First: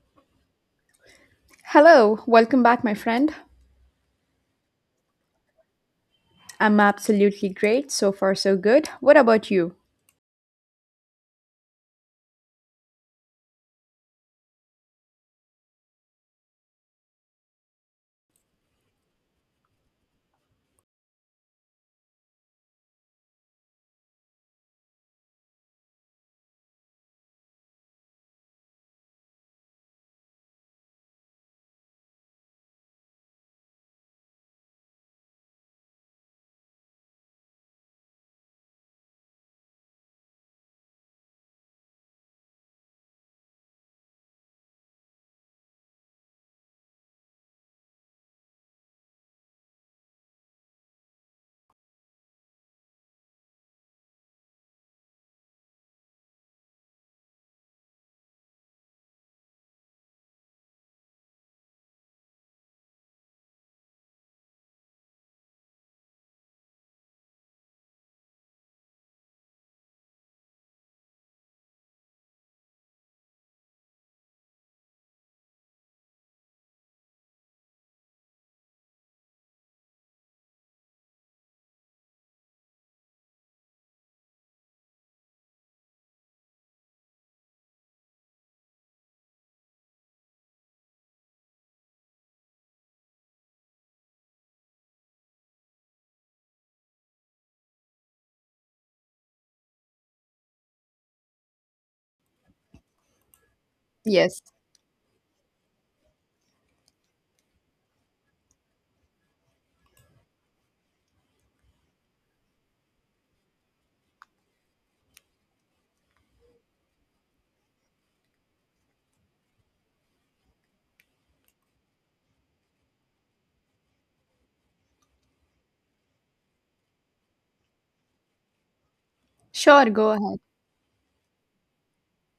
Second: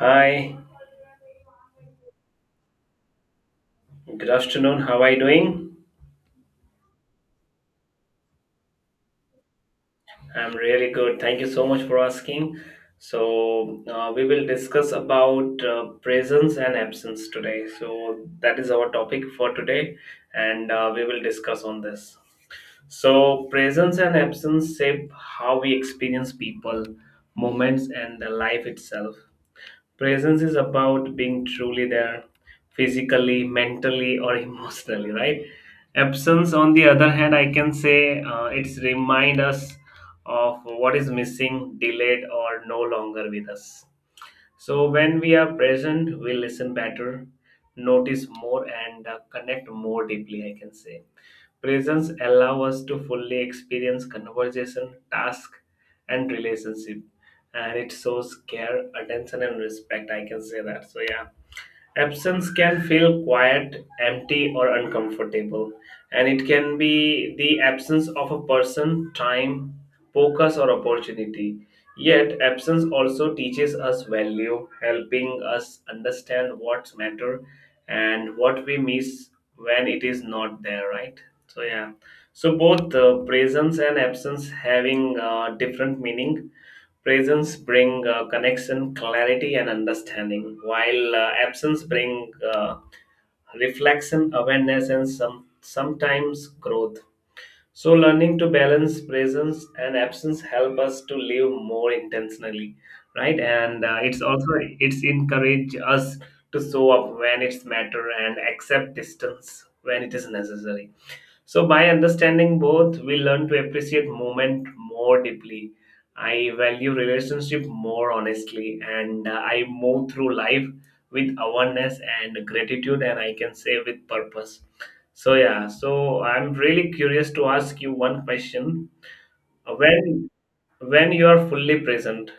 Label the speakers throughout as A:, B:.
A: Hi,
B: Hello, welcome back, my friend.
A: good afternoon. How are you doing?
B: I'm absolutely great. So far, so good. What about you?
A: I'm really good. Thank you so much for asking. So, we will discuss about presence and absence today. So, that is our topic for today, and we will discuss on this. So, presence and absence shape how we experience people, moments, and the life itself. Presence is about being truly there, physically, mentally, or emotionally, right? Absence, on the other hand, I can say it's remind us of what is missing, delayed, or no longer with us. So when we are present, we listen better, notice more, and connect more deeply, I can say. Presence allow us to fully experience conversation, task, and relationship, and it shows care, attention, and respect. I can say that. So yeah. Absence can feel quiet, empty, or uncomfortable, and it can be the absence of a person, time, focus, or opportunity. Yet, absence also teaches us value, helping us understand what's matter and what we miss when it is not there, right? So, yeah. So, both presence and absence having different meaning. Presence bring connection, clarity, and understanding, while absence bring reflection, awareness, and sometimes growth. So, learning to balance presence and absence help us to live more intentionally, right? And it's
B: Yes,
A: also it's encourage us to show up when it's matter and accept distance when it is necessary. So, by understanding both, we learn to appreciate moment more deeply. I value relationship more honestly, and I move through life with awareness and gratitude, and I can say with purpose. So, yeah. So, I'm really curious to ask you one question.
B: sure, go
A: When
B: ahead.
A: when you are fully present,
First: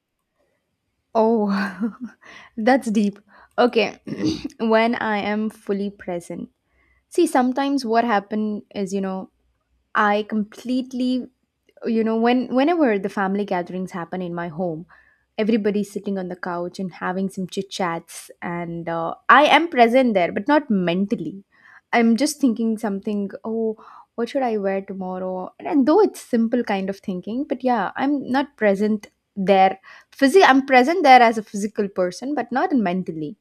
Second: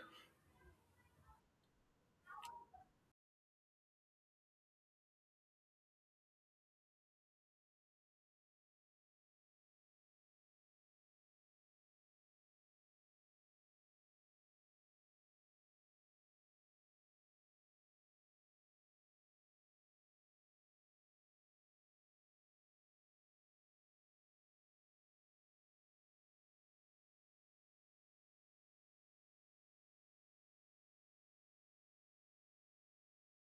B: Oh, that's deep. Okay, when I am fully present. See, sometimes what happen is, you know, I completely, whenever the family gatherings happen in my home, everybody's sitting on the couch and having some chit chats and I am present there but not mentally. I'm just thinking something. Oh, what should I wear tomorrow? And though it's simple kind of thinking, but yeah, I'm not present there. I'm present there as a physical person but not mentally.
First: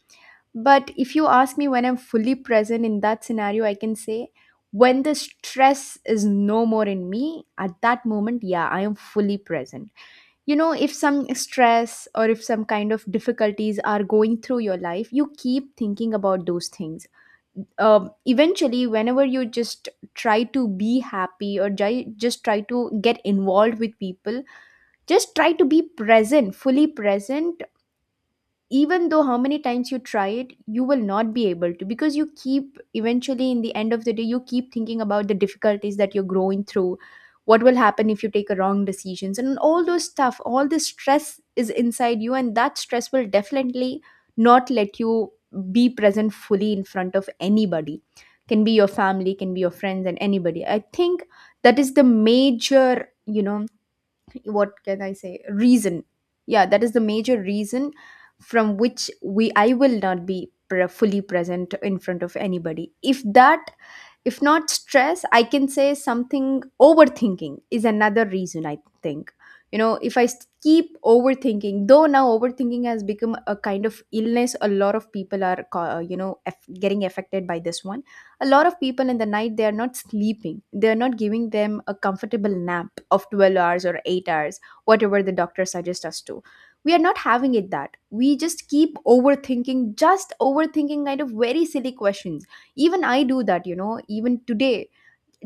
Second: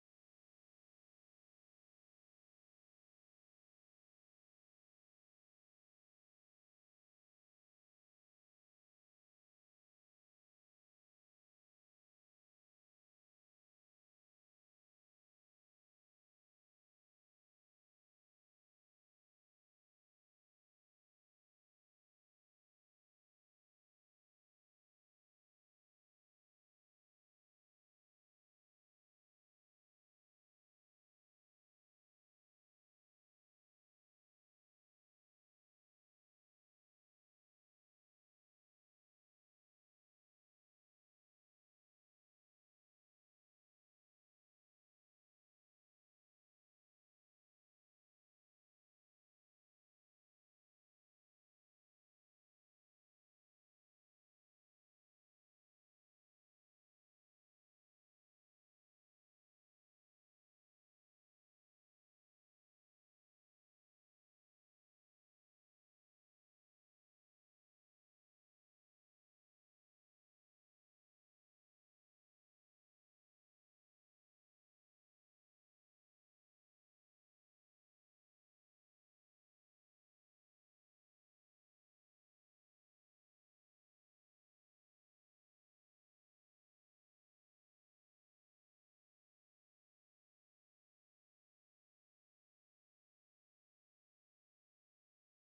B: But if you ask me when I'm fully present in that scenario, I can say when the stress is no more in me, at that moment, yeah, I am fully present. You know, if some stress or if some kind of difficulties are going through your life, you keep thinking about those things. Eventually, whenever you just try to be happy or just try to get involved with people, just try to be present, fully present, even though how many times you try it, you will not be able to, because you keep eventually in the end of the day you keep thinking about the difficulties that you're growing through. What will happen if you take a wrong decisions, and all those stuff, all the stress is inside you, and that stress will definitely not let you be present fully in front of anybody. Can be your family, can be your friends and anybody, I think. That is the major, you know, what can I say? Reason. Yeah, that is the major reason from which we I will not be fully present in front of anybody. If that, if not stress, I can say something, overthinking is another reason I think. You know, if I keep overthinking, though now overthinking has become a kind of illness, a lot of people are, you know, getting affected by this one. A lot of people in the night, they are not sleeping. They are not giving them a comfortable nap of 12 hours or 8 hours, whatever the doctor suggests us to, we are not having it. That we just keep overthinking, just overthinking, kind of very silly questions, even I do that, you know, even today.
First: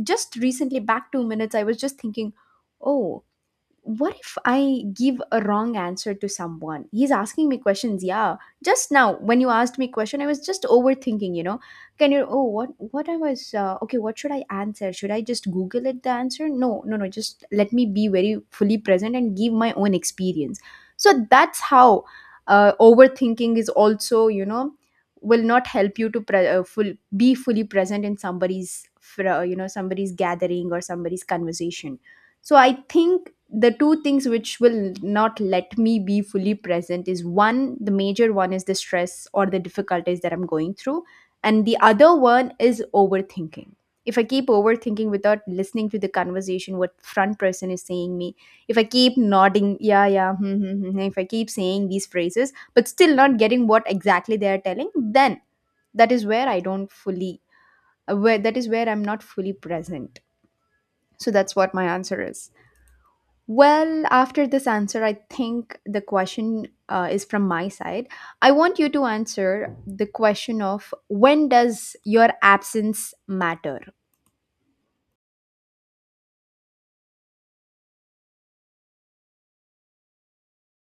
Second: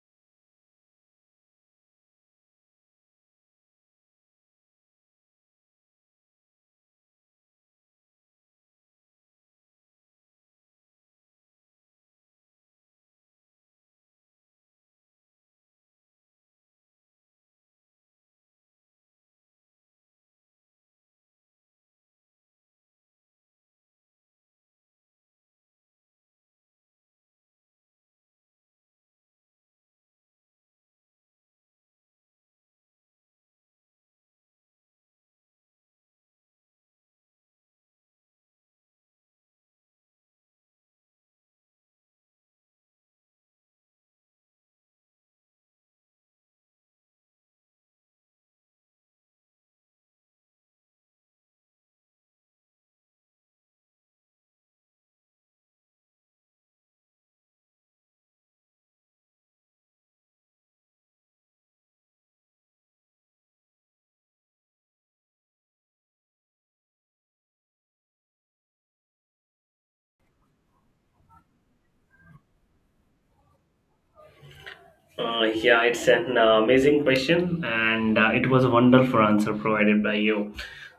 B: Just recently, back 2 minutes, I was just thinking, oh, what if I give a wrong answer to someone? He's asking me questions. Yeah, just now when you asked me question, I was just overthinking, you know. Can you, oh, what I was, okay, what should I answer? Should I just google it, the answer? No, no, no, just let me be very fully present and give my own experience. So that's how overthinking is also, you know, will not help you to be fully present in somebody's you know, somebody's gathering or somebody's conversation. So I think the two things which will not let me be fully present is one, the major one is the stress or the difficulties that I'm going through, and the other one is overthinking. If I keep overthinking without listening to the conversation, what front person is saying me, if I keep nodding, yeah, yeah, hmm, hmm, hmm, hmm, if I keep saying these phrases but still not getting what exactly they are telling, then that is where I don't fully, where that is where I'm not fully present. So that's what my answer is. Well, after this answer, I think the question is from my side. I want you to answer the question of when does your absence matter?
A: Yeah, it's an amazing question, and it was a wonderful answer provided by you.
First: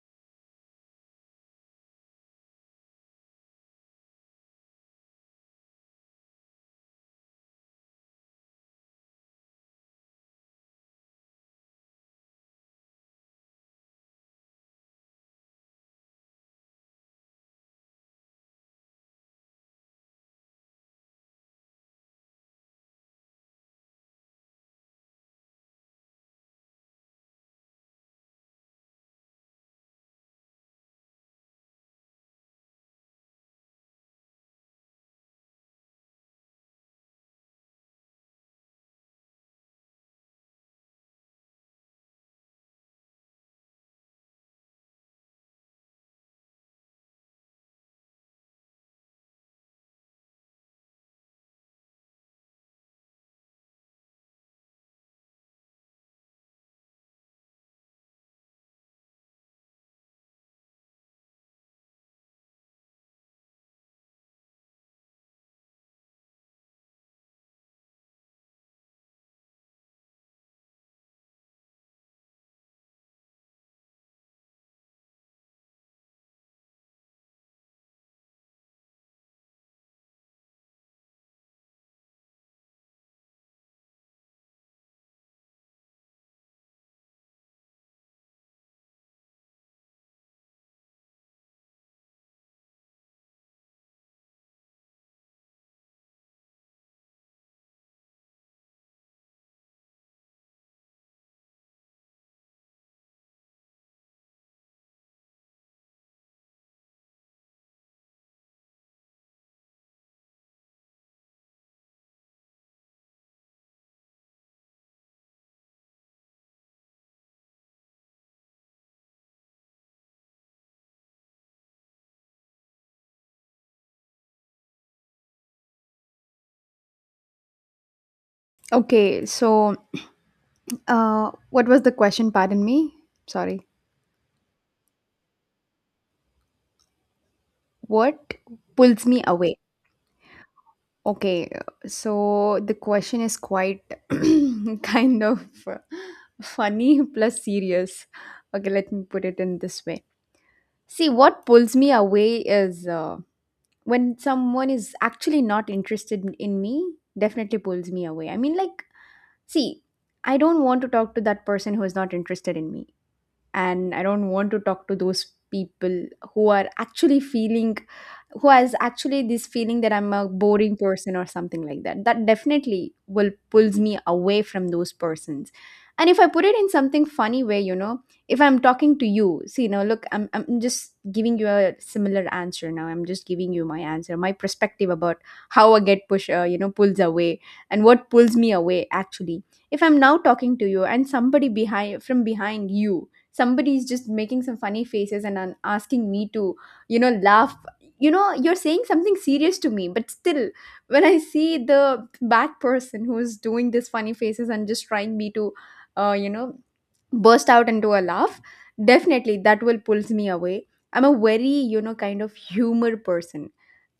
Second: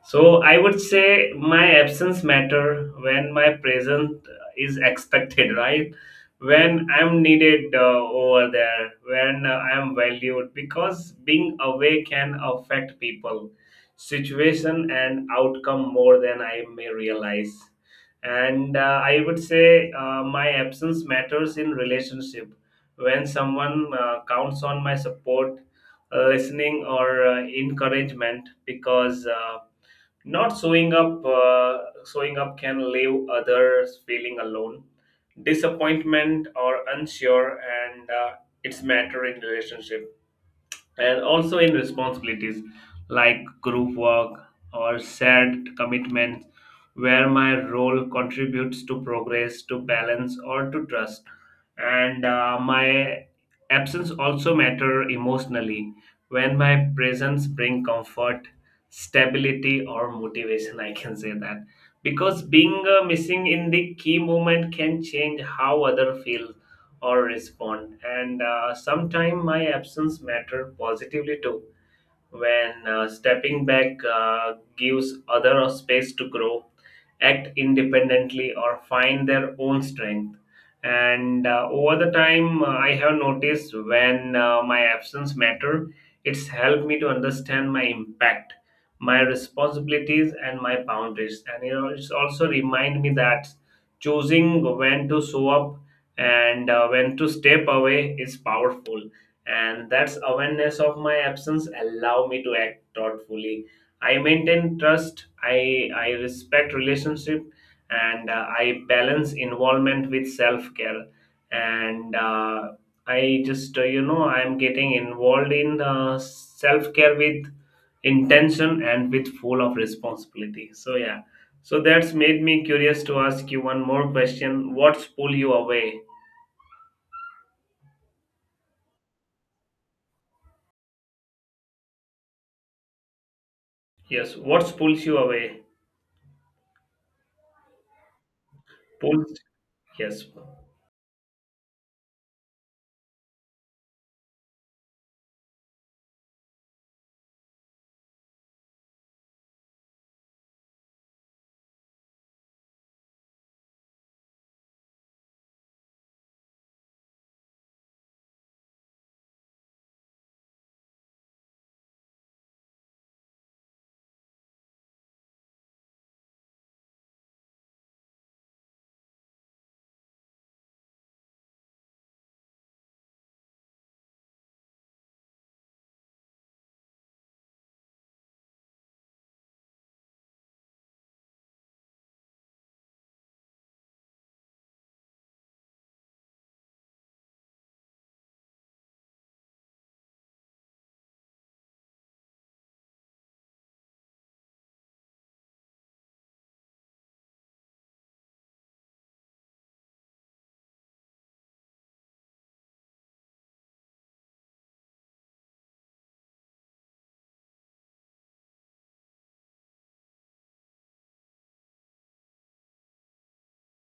A: So I would say my absence matter when my presence is expected, right? When I'm needed over there, when I'm valued, because being away can affect people, situation, and outcome more than I may realize. And I would say my absence matters in relationship when someone counts on my support, listening, or encouragement, because not showing up can leave others feeling alone, disappointment, or unsure, and it's matter in relationship and also in responsibilities like group work or shared commitments where my role contributes to progress to balance or to trust and my absence also matter emotionally when my presence bring comfort, stability, or motivation, I can say that, because being missing in the key moment can change how other feel or respond. And sometimes my absence mattered positively too, when stepping back gives other a space to grow, act independently, or find their own strength. And over the time, I have noticed when my absence matter, it's helped me to understand my impact, my responsibilities, and my boundaries. And it's also remind me that choosing when to show up and when to step away is powerful, and that's awareness of my absence allow me to act thoughtfully. I maintain trust, I respect relationship, and I balance involvement with self care. And I just I'm getting involved in self care with intention and with full of responsibility. So yeah, so that's made me curious to ask you one more question. What's pull you away?
B: Okay, so what was the question? Pardon me. Sorry.
A: Yes, what's pulls you away?
B: What pulls me
A: Pulls?
B: away?
A: Yes.
B: Okay, so the question is quite kind of funny plus serious. Okay, let me put it in this way. See, what pulls me away is. When someone is actually not interested in me, definitely pulls me away. I mean, like, see, I don't want to talk to that person who is not interested in me, and I don't want to talk to those people who are actually feeling, who has actually this feeling that I'm a boring person or something like that. That definitely will pulls me away from those persons. And if I put it in something funny way, you know, if I'm talking to you, see, you know, look, I'm just giving you a similar answer. Now I'm just giving you my answer, my perspective about how a get push, you know, pulls away. And what pulls me away actually, if I'm now talking to you and somebody behind, from behind you somebody is just making some funny faces and asking me to, you know, laugh. You know, you're saying something serious to me, but still when I see the bad person who's doing these funny faces and just trying me to, you know, burst out into a laugh, definitely that will pulls me away. I'm a very, you know, kind of humor person.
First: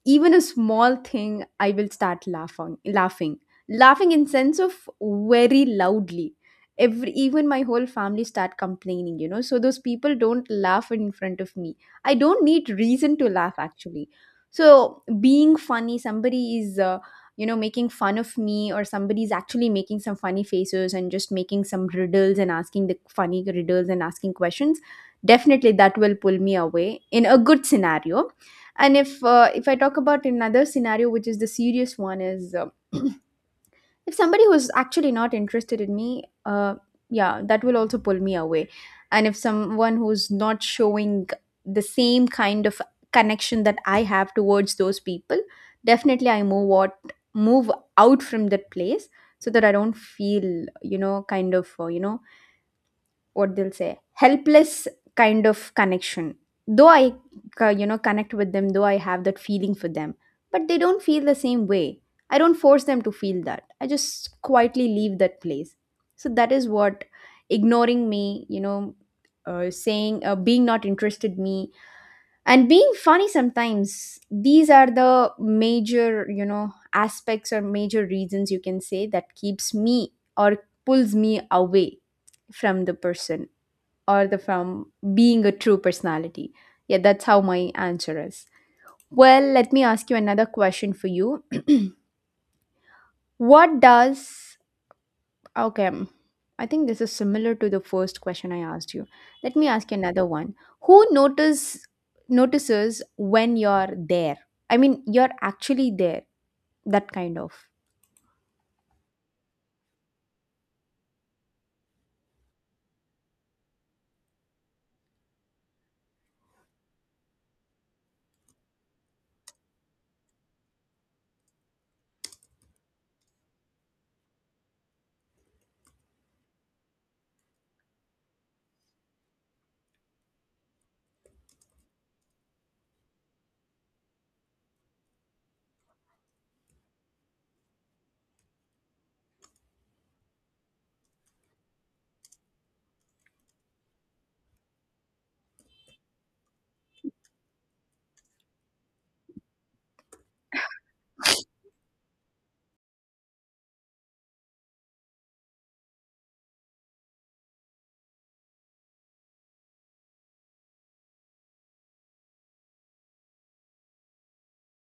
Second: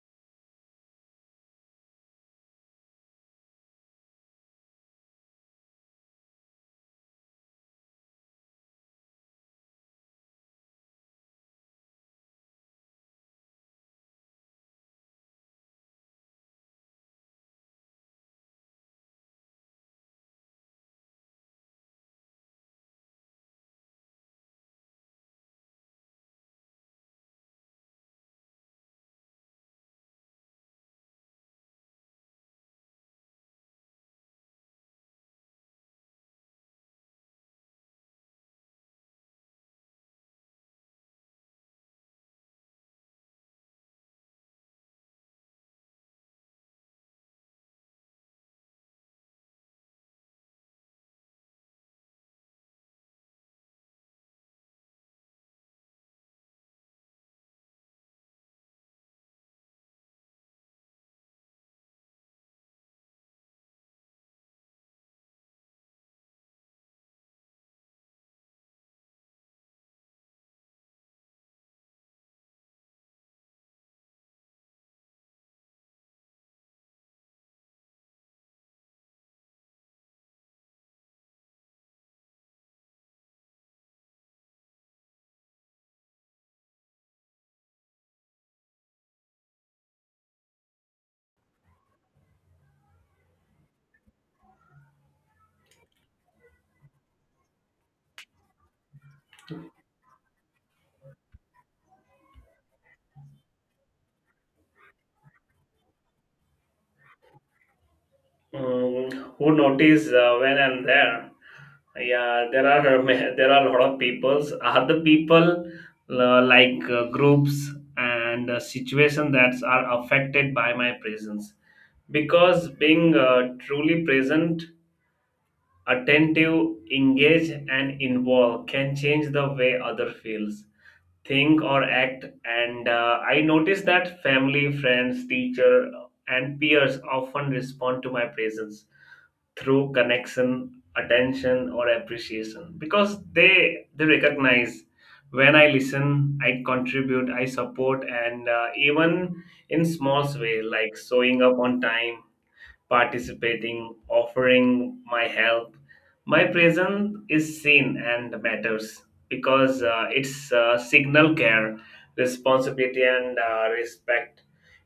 B: Even a small thing I will start laughing, laughing, laughing, in sense of very loudly. Every, even my whole family start complaining, you know, so those people don't laugh in front of me. I don't need reason to laugh actually. So being funny, somebody is, you know, making fun of me, or somebody is actually making some funny faces and just making some riddles and asking the funny riddles and asking questions. Definitely that will pull me away, in a good scenario. And if if I talk about another scenario, which is the serious one, is if somebody who's actually not interested in me, yeah, that will also pull me away. And if someone who's not showing the same kind of connection that I have towards those people, definitely I move, what, move out from that place, so that I don't feel, you know, kind of, you know, what they'll say, helpless kind of connection. Though I, you know, connect with them, though I have that feeling for them, but they don't feel the same way. I don't force them to feel that. I just quietly leave that place. So that is what. Ignoring me, you know, saying, being not interested me, and being funny sometimes, these are the major, you know, aspects or major reasons, you can say, that keeps me or pulls me away from the person, or the from being a true personality. Yeah, that's how my answer is. Well, let me ask you another question for you. what does Okay, I think this is similar to the first question I asked you. Let me ask you another one. Who notices when you're there? I mean, you're actually there. That kind of.
A: Mm, who notice when I'm there? Yeah, there are there are a lot of peoples. Other people like groups and situation that are affected by my presence, because being truly present, attentive, engaged, and involved can change the way other feels, think, or act. And I notice that family, friends, teacher, and peers often respond to my presence through connection, attention, or appreciation, because they recognize when I listen, I contribute, I support. And even in small way like showing up on time, participating, offering my help. My presence is seen and matters, because it's signal care, responsibility, and respect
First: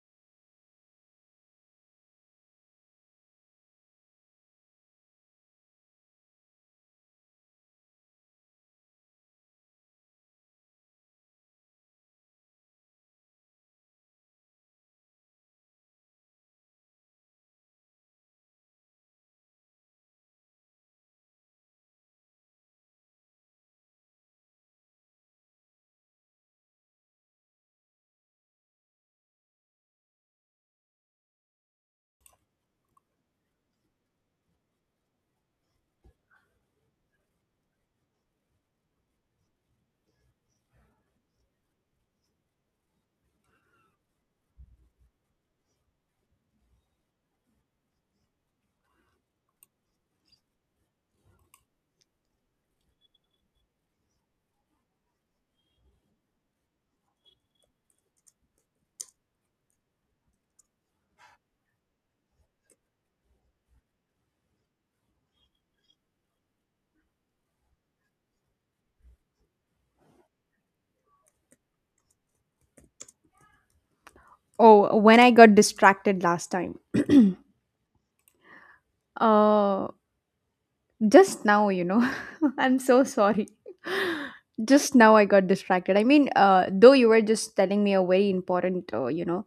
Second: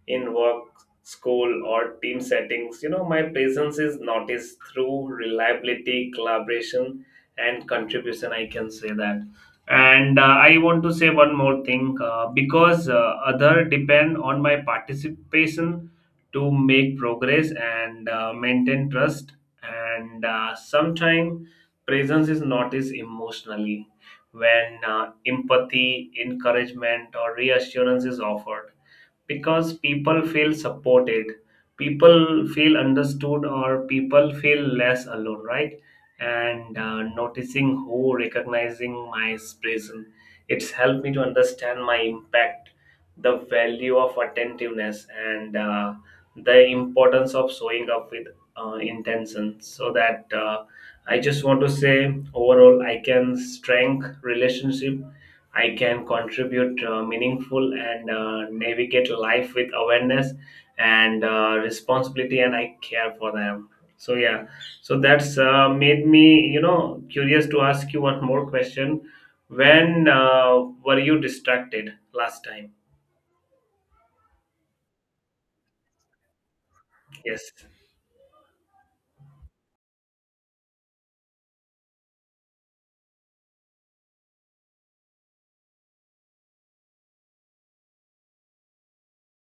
A: in work, school, or team settings. You know, my presence is noticed through reliability, collaboration, and contribution. I can say that. And I want to say one more thing because other depend on my participation to make progress and maintain trust. And sometimes presence is noticed emotionally when empathy, encouragement, or reassurance is offered, because people feel supported, people feel understood, or people feel less alone, right? And noticing who recognizing my presence, it's helped me to understand my impact, the value of attentiveness, and the importance of showing up with intention. So that I just want to say overall I can strengthen relationship, I can contribute meaningful, and navigate life with awareness and responsibility, and I care for them. So yeah, so that's made me you know curious to ask you one more question. When were you distracted last time?
B: Oh, when I got distracted last time.
A: Yes.
B: uh Just now, you know, I'm so sorry. Just now I got distracted. I mean, though you were just telling me a very important, you know,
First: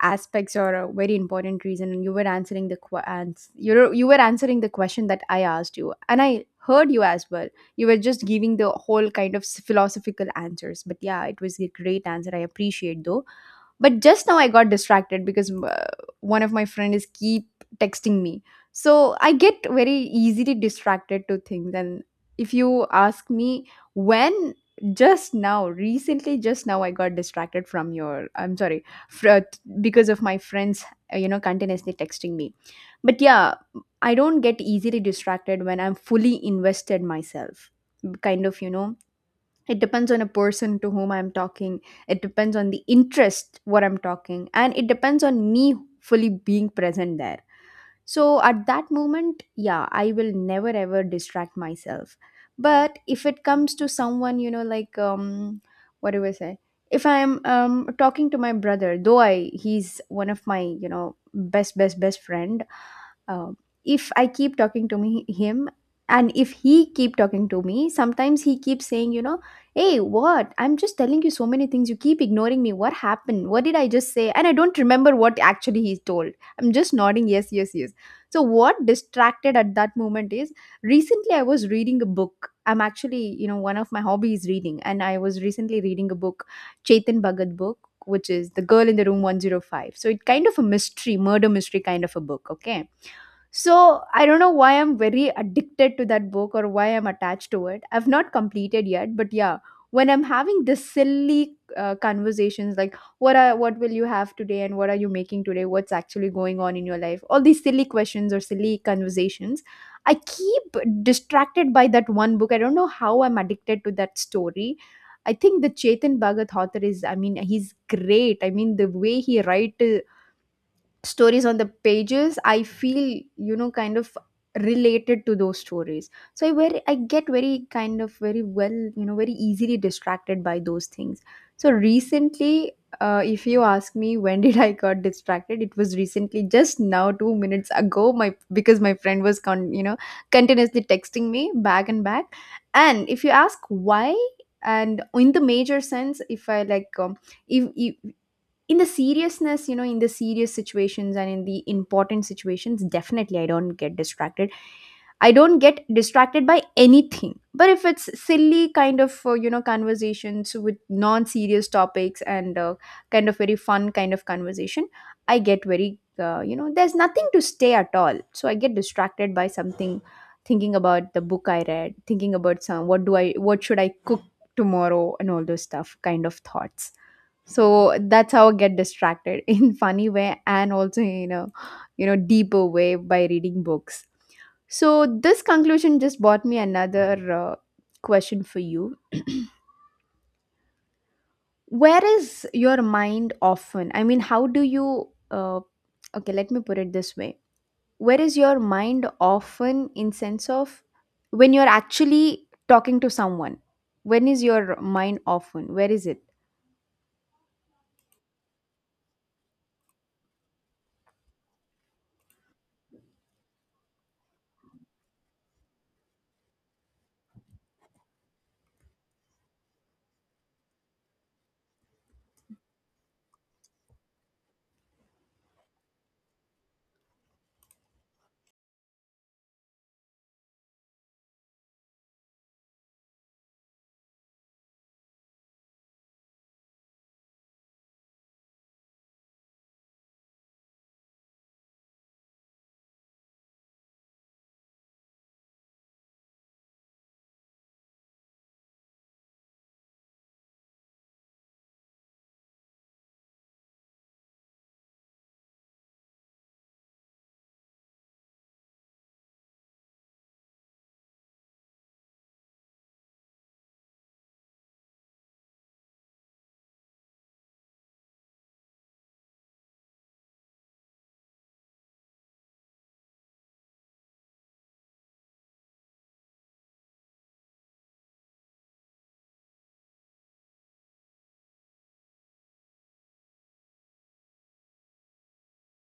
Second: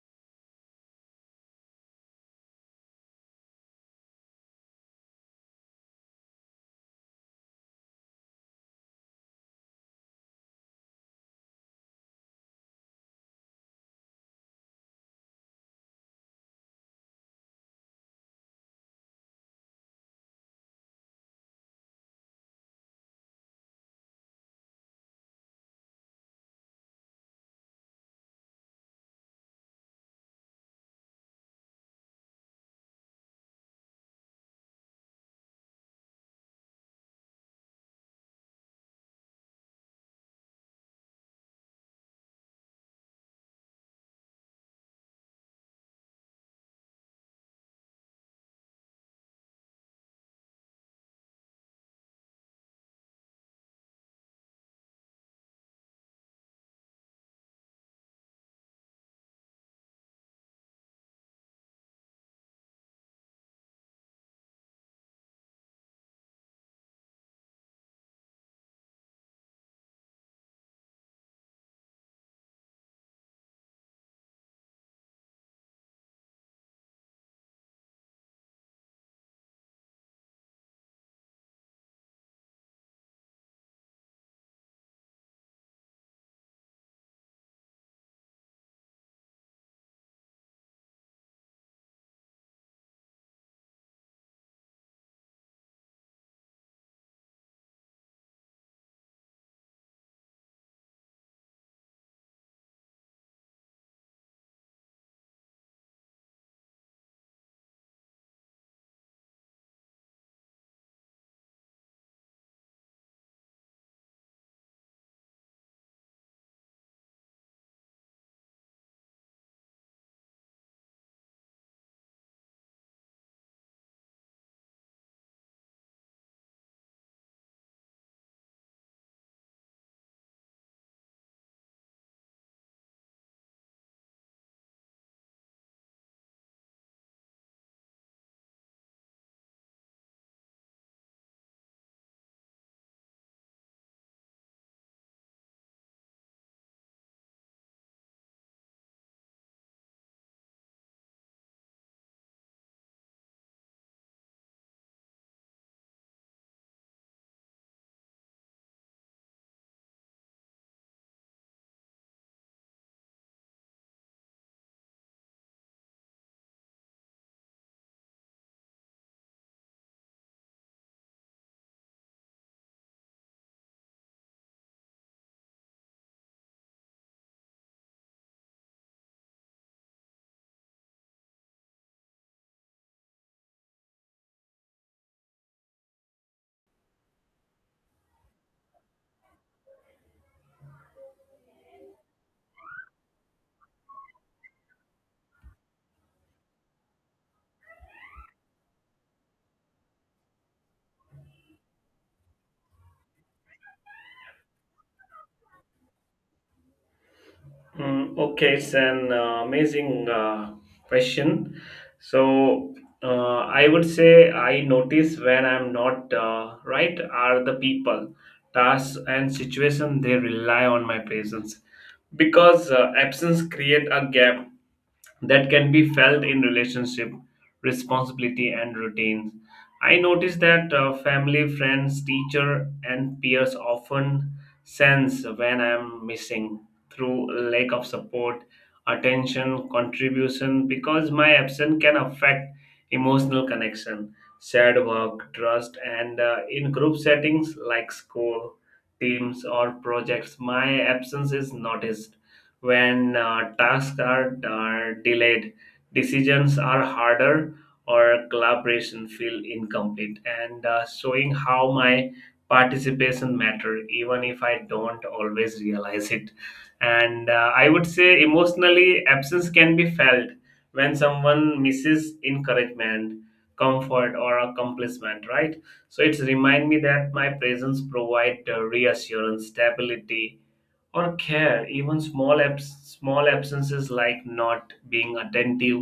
B: aspects or a very important reason, and you were answering the you were answering the question that I asked you, and I heard you as well. You were just giving the whole kind of philosophical answers, but yeah, it was a great answer. I appreciate though. But just now I got distracted because one of my friend is keep texting me, so I get very easily distracted to things. And if you ask me when, just now recently, just now I got distracted from your, I'm sorry, fr- because of my friends, you know, continuously texting me. But yeah, I don't get easily distracted when I'm fully invested myself, kind of, you know. It depends on a person to whom I'm talking. It depends on the interest what I'm talking, and it depends on me fully being present there. So at that moment, yeah, I will never ever distract myself. But if it comes to someone, you know, like, what do I say, if I'm talking to my brother, though I he's one of my, you know, best best best friend, uh, if I keep talking to me him, and if he keep talking to me, sometimes he keeps saying, you know, hey, what, I'm just telling you so many things, you keep ignoring me, what happened, what did I just say? And I don't remember what actually he told. I'm just nodding, yes, yes, yes. So what distracted at that moment is, recently I was reading a book. I'm actually, you know, one of my hobbies is reading, and I was recently reading a book, Chetan Bhagat book, which is The Girl in the Room 105. So it kind of a mystery, murder mystery kind of a book, okay. So I don't know why I'm very addicted to that book or why I'm attached to it. I've not completed yet, but yeah, when I'm having this silly conversations like what will you have today and what are you making today? What's actually going on in your life? All these silly questions or silly conversations. I keep distracted by that one book. I don't know how I'm addicted to that story. I think the Chetan Bhagat author is, I mean, he's great. I mean, the way he writes stories on the pages, I feel, you know, kind of related to those stories. So I get very kind of very well, you know, very easily distracted by those things. So recently, if you ask me when did I got distracted, it was recently just now 2 minutes ago, my, because my friend was continuously texting me back and back. And if you ask why, and in the major sense, if I like, if in the seriousness, you know, in the serious situations and in the important situations, definitely I don't get distracted. I don't get distracted by anything. But if it's silly kind of, you know, conversations with non serious topics, and kind of very fun kind of conversation, I get very, you know, there's nothing to stay at all, so I get distracted by something, thinking about the book I read, thinking about some, what should I cook tomorrow, and all those stuff kind of thoughts. So that's how I get distracted in funny way, and also in a, you know, deeper way by reading books. So this conclusion just brought me another, question for you. Where is your mind often? I mean, how do you, okay, let me put it this way. Where is your mind often, in sense of when you're actually talking to someone, when is your mind often, where is it?
A: Mm, okay, it's an amazing question. So, I would say I notice when I'm not right are the people, tasks, and situation they rely on my presence, because absence create a gap that can be felt in relationship, responsibility, and routines. I notice that family, friends, teacher, and peers often sense when I'm missing through lack of support, attention, contribution, because my absence can affect emotional connection, shared work, trust. And in group settings like school, teams, or projects, my absence is noticed when tasks are delayed, decisions are harder, or collaboration feel incomplete, and showing how my participation matter even if I don't always realize it. And I would say emotionally absence can be felt when someone misses encouragement, comfort, or accomplishment, right? So it's remind me that my presence provide reassurance, stability, or care. Even small absences like not being attentive,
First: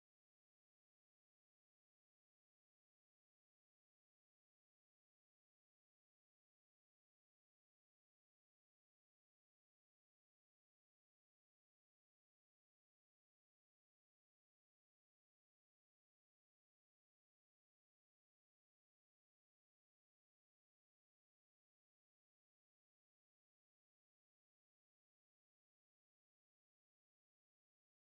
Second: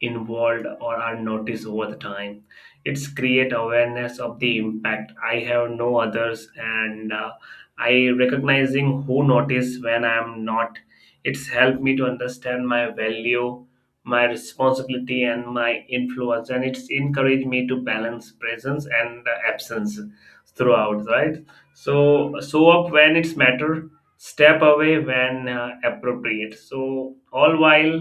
A: involved, or are noticed over the time, it's create awareness of the impact I have no others. And I recognizing who notice when I am not, it's helped me to understand my value, my responsibility, and my influence, and it's encouraged me to balance presence and absence throughout, right? So show up when it's matter, step away when appropriate, so all while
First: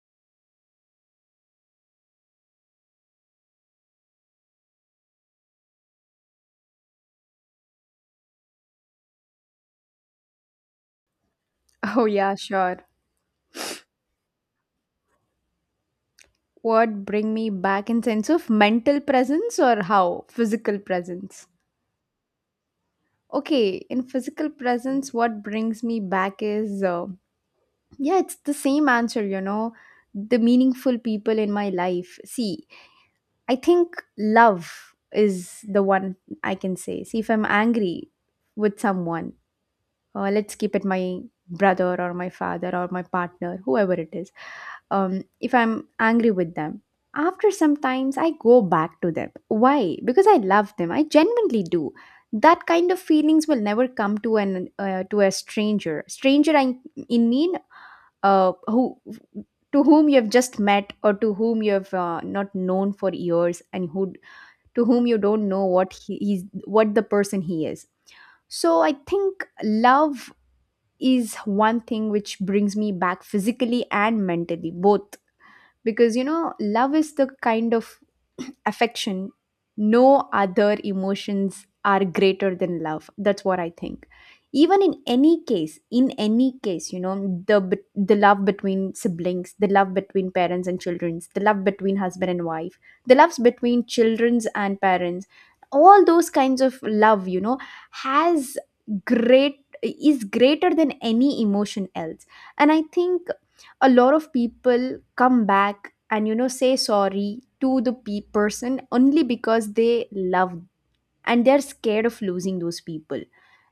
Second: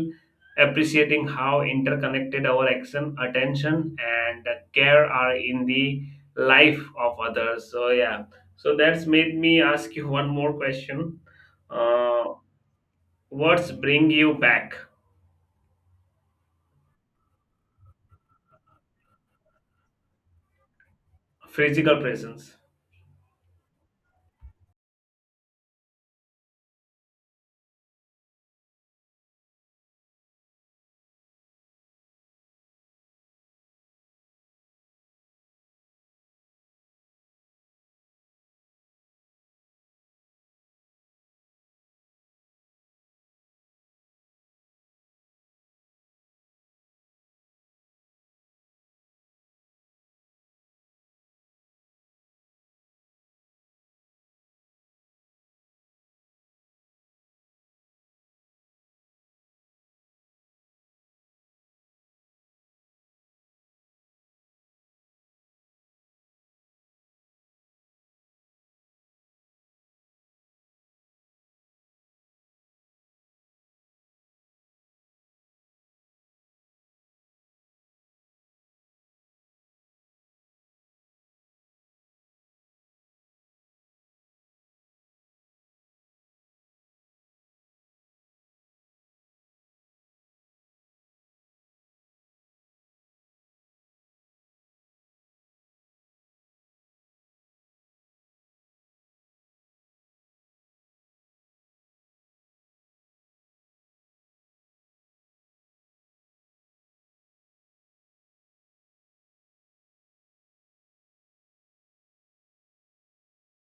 A: appreciating how interconnected our action, attention, and care are in the life of others. So, yeah, so that's made me ask you one more question.
B: Oh,
A: Uh,
B: yeah, sure.
A: what's bring you back?
B: What bring me back, in sense of mental presence or how physical presence?
A: Physical presence.
B: Okay, in physical presence, what brings me back is, yeah, it's the same answer. You know, the meaningful people in my life. See, I think love is the one, I can say. See, if I'm angry with someone, let's keep it my brother or my father or my partner, whoever it is. If I'm angry with them, after sometimes I go back to them. Why? Because I love them, I genuinely do. That kind of feelings will never come to an, to a stranger. Stranger i in mean, who, to whom you have just met, or to whom you have, not known for years, and who, to whom you don't know what he's, what the person he is. So I think love is one thing which brings me back physically and mentally both. Because, you know, love is the kind of affection. No other emotions are greater than love, that's what I think. Even in any case, in any case, you know, the love between siblings, the love between parents and children, the love between husband and wife, the loves between childrens and parents, all those kinds of love, you know, has great is greater than any emotion else. And I think a lot of people come back and, you know, say sorry to the person only because they love, and they're scared of losing those people.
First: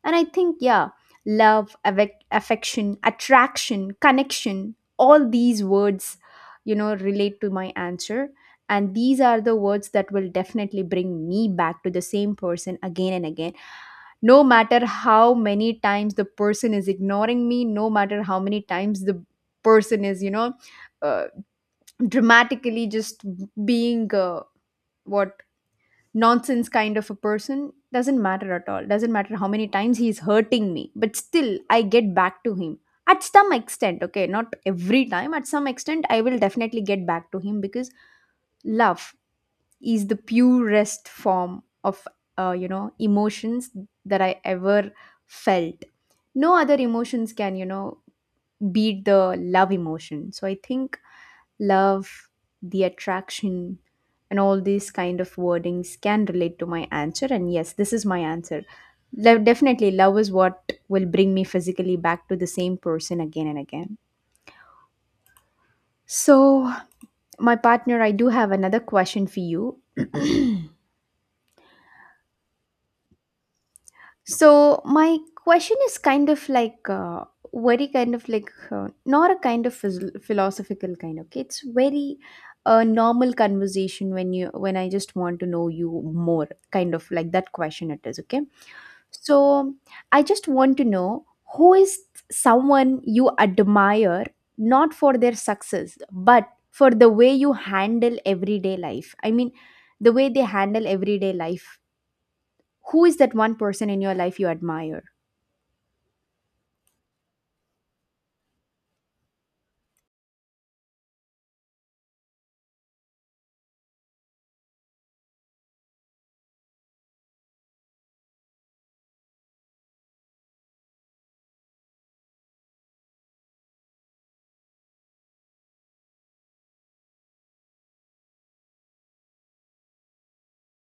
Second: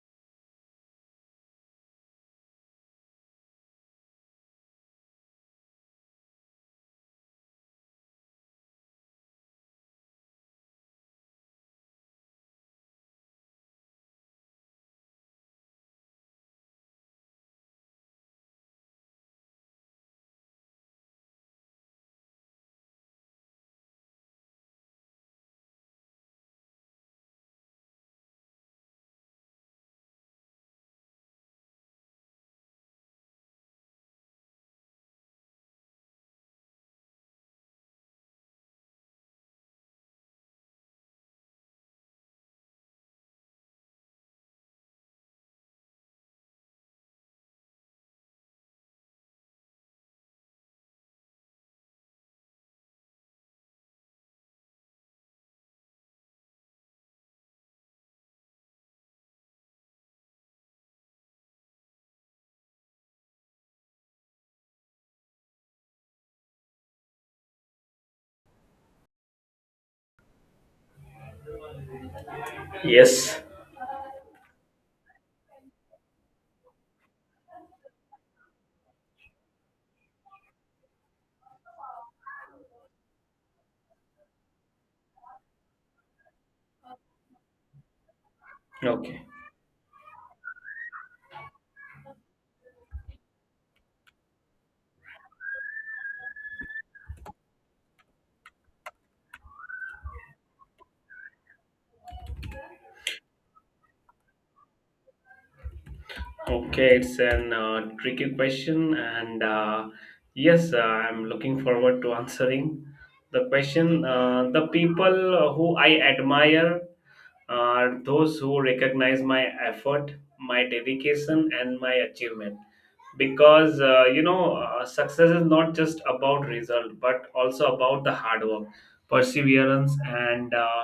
B: And I think, yeah, love, affection, attraction, connection, all these words, you know, relate to my answer. And these are the words that will definitely bring me back to the same person again and again, no matter how many times the person is ignoring me, no matter how many times the person is, you know, uh, dramatically just being, what, nonsense kind of a person, doesn't matter at all, doesn't matter how many times he's hurting me, but still I get back to him at some extent. Okay, not every time, at some extent I will definitely get back to him, because love is the purest form of, you know, emotions that I ever felt. No other emotions can, you know, beat the love emotion. So I think love, the attraction, and all these kind of wordings can relate to my answer. And yes, this is my answer. Love, definitely love is what will bring me physically back to the same person again and again. So, my partner, I do have another question for you.
A: Yes.
B: So my question is kind of like, very kind of like, not a kind of philosophical kind. Okay, it's very, normal conversation, when I just want to know you more, kind of like that question it is. Okay,
A: Okay.
B: so I just want to know, who is someone you admire, not for their success, but for the way you handle everyday life. I mean, the way they handle everyday life. Who is that one person in your life you admire?
A: Okay, it's an tricky question, and yes, I'm looking forward to answering the question. The people who I admire are those who recognize my effort, my dedication, and my achievement. Because success is not just about result, but also about the hard work, perseverance, and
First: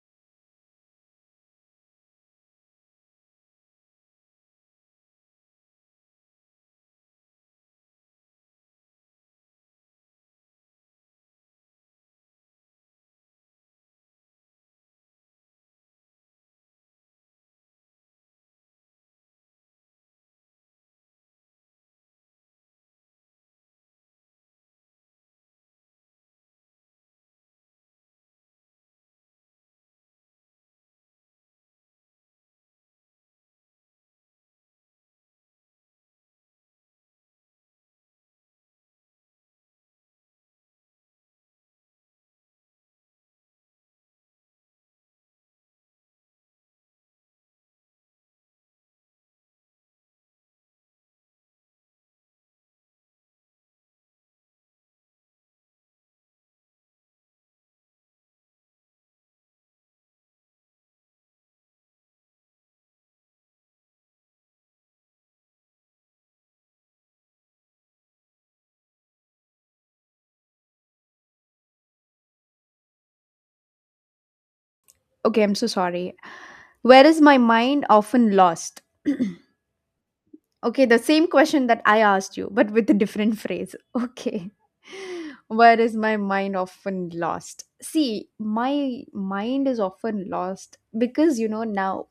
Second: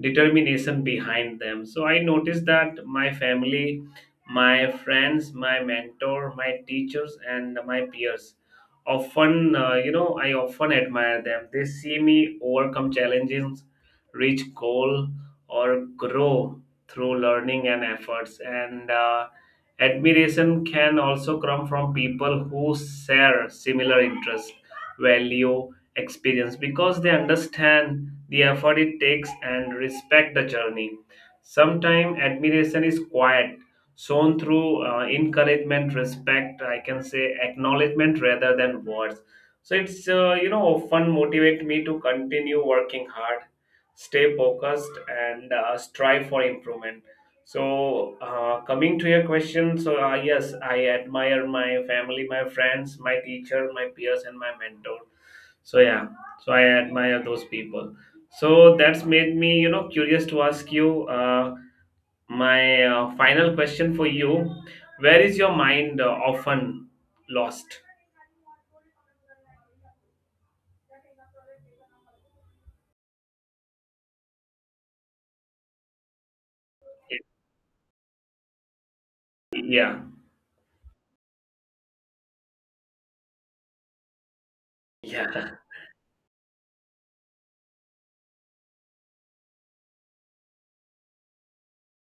A: determination behind them. So I noticed that my family, my friends, my mentor, my teachers, and my peers. Often, I often admire them. They see me overcome challenges, reach goal, or grow through learning and efforts. And admiration can also come from people who share similar interest, value, experience, because they understand the effort it takes and respect the journey. Sometimes admiration is quiet, shown through encouragement, respect, I can say acknowledgement rather than words. So it's often motivate me to continue working hard, stay focused, and strive for improvement. So coming to your question, so yes, I admire my family, my friends, my teacher, my peers, and my mentor. So yeah, so I admire those people. So that's made me you know curious to ask you my final question for you. Where is your mind often lost?
B: Okay, I'm so sorry. Where is my mind often lost?
A: Yeah.
B: Okay, the same question that I asked you, but with a different phrase. Okay.
A: Yeah.
B: Where is my mind often lost? See, my mind is often lost, because, you know, now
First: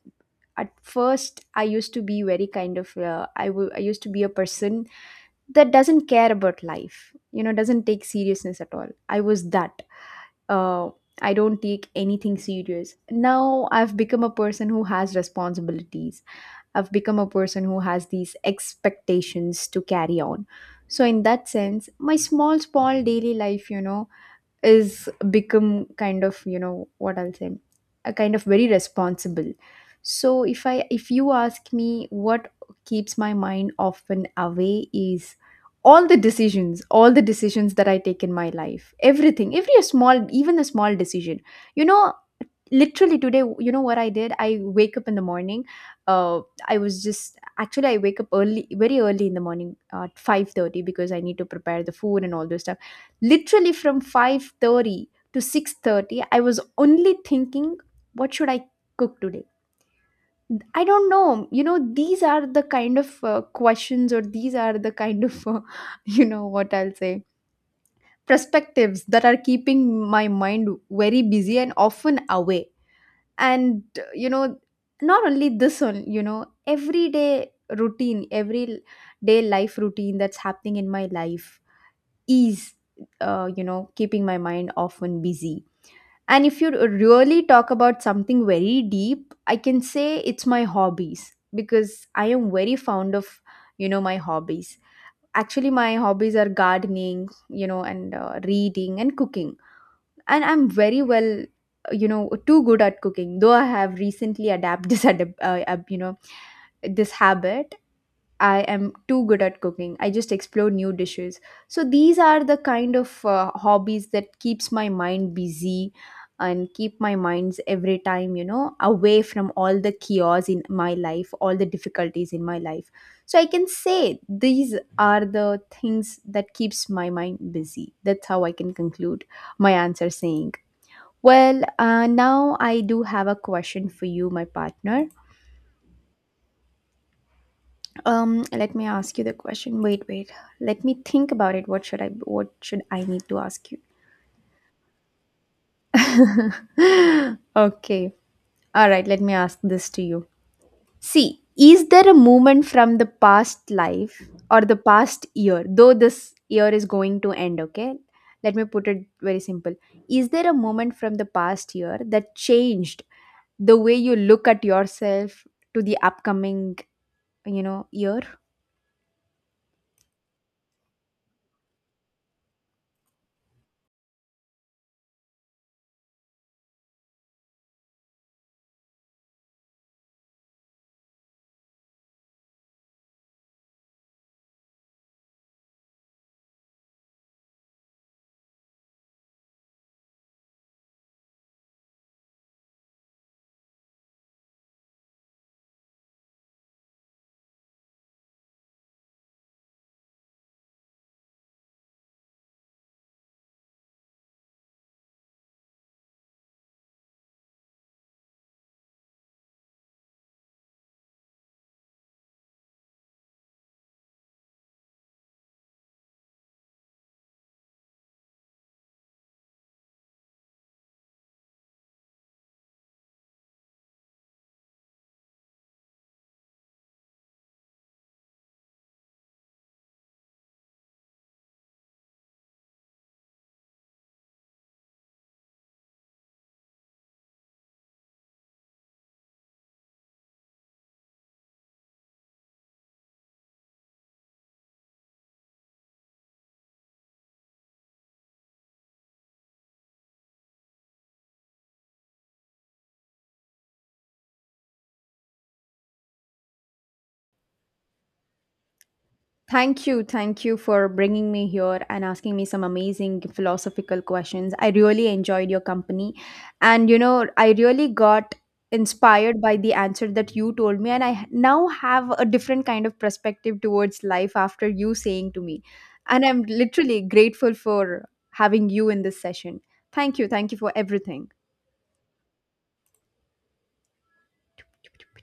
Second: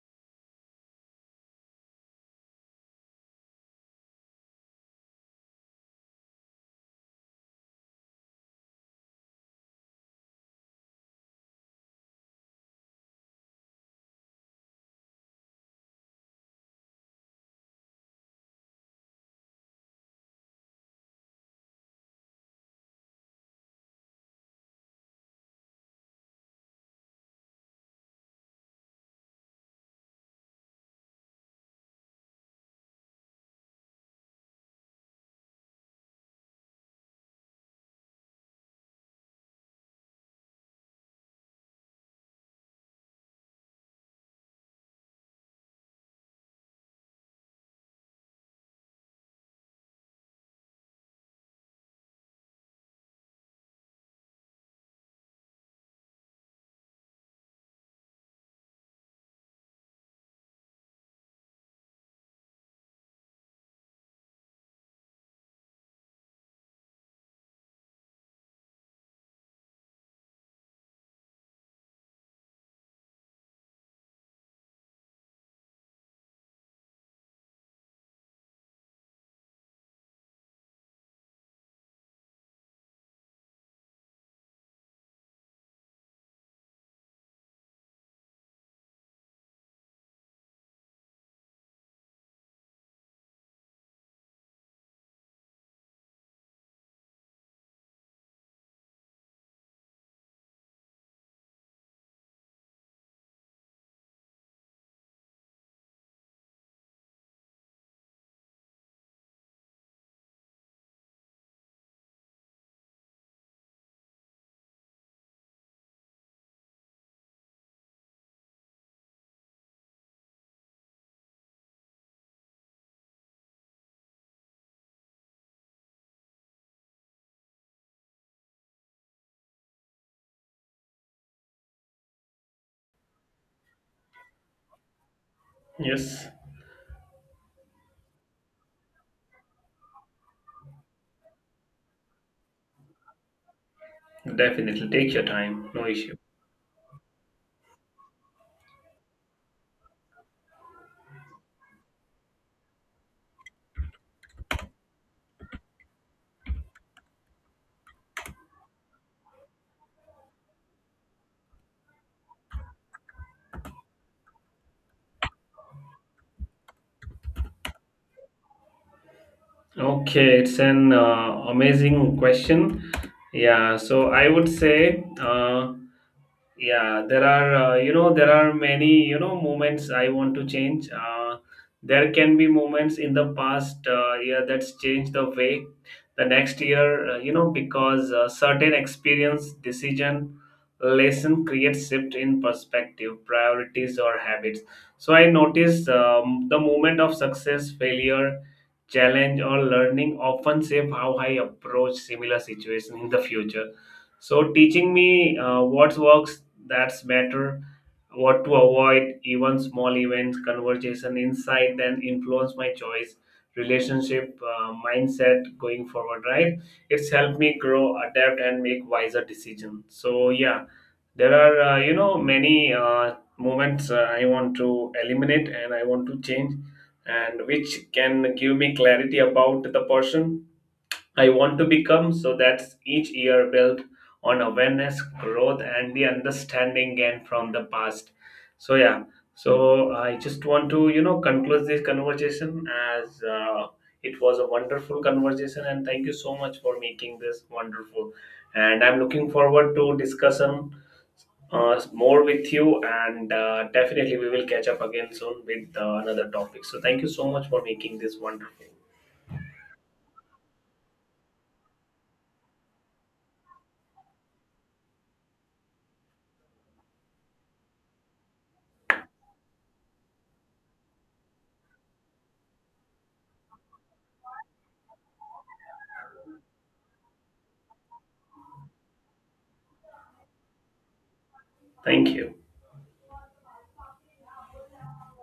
B: at first I used to be very kind of, I used to be a person that doesn't care about life. You know, doesn't take seriousness at all. I was that, uh, I don't take anything serious. Now I've become a person who has responsibilities. I've become a person who has these expectations to carry on. So, in that sense, my small, small daily life, you know, is become kind of, you know, what I'll say, a kind of very responsible. So, if you ask me what keeps my mind often away is all the decisions, all the decisions that I take in my life, everything, every small, even a small decision, you know. Literally today, you know what I did, I wake up in the morning, uh I was just, actually I wake up early, very early in the morning, at 5:30, because I need to prepare the food and all those stuff. Literally from 5:30 to 6:30 I was only thinking, what should I cook today? I don't know, you know, these are the kind of, questions, or these are the kind of, you know, what I'll say, perspectives that are keeping my mind very busy and often away. And, you know, not only this one, you know, everyday routine, every day life routine that's happening in my life is, you know, keeping my mind often busy. And if you really talk about something very deep, I can say it's my hobbies, because I am very fond of, you know, my hobbies. Actually, my hobbies are gardening, you know, and, reading and cooking. And I'm very well, you know, too good at cooking, though I have recently adapted this you know, this habit. I am too good at cooking, I just explore new dishes. So these are the kind of, hobbies that keeps my mind busy, and keep my minds every time, you know, away from all the chaos in my life, all the difficulties in my life. So I can say these are the things that keeps my mind busy. That's how I can conclude my answer, saying, well, now I do have a question for you, my partner.
A: Yes,
B: Let me ask you the question. Wait, wait. Let me think about it. What should I? What should I need to ask you?
A: definitely. Take your time. No issue.
B: Okay. All right. Let me ask this to you. See, is there a moment from the past life, or the past year, though this year is going to end, okay? Let me put it very simple. Is there a moment from the past year that changed the way you look at yourself to the upcoming, you know, year?
A: Okay, it's an amazing question. Yeah, so I would say yeah, there are, there are many, you know, moments I want to change. There can be moments in the past year that's changed the way the next year, because certain experience, decision, lesson creates shift in perspective, priorities, or habits. So I notice the moment of success, failure, challenge, or learning often shape how I approach similar situation in the future, so teaching me what works that's better, what to avoid, even small events, conversation, insight, then influence my choice, relationship, mindset going forward. Right? It's helped me grow, adapt, and make wiser decisions. So yeah, there are many moments I want to eliminate and I want to change, and which can give me clarity about the person I want to become, so that's each year built on awareness, growth, and the understanding gained from the past. So yeah, so I just want to you know conclude this conversation as it was a wonderful conversation, and thank you so much for making this wonderful. And I'm looking forward to discussion more with you, and definitely we will catch up again soon with another topic. So thank you so much for making this wonderful.
B: Thank you. Thank you for bringing me here and asking me some amazing philosophical questions. I really enjoyed your company. And, you know, I really got inspired by the answer that you told me. And I now have a different kind of perspective towards life after you saying to me. And I'm literally grateful for having you in this session. Thank you. Thank you for everything.
A: Thank you.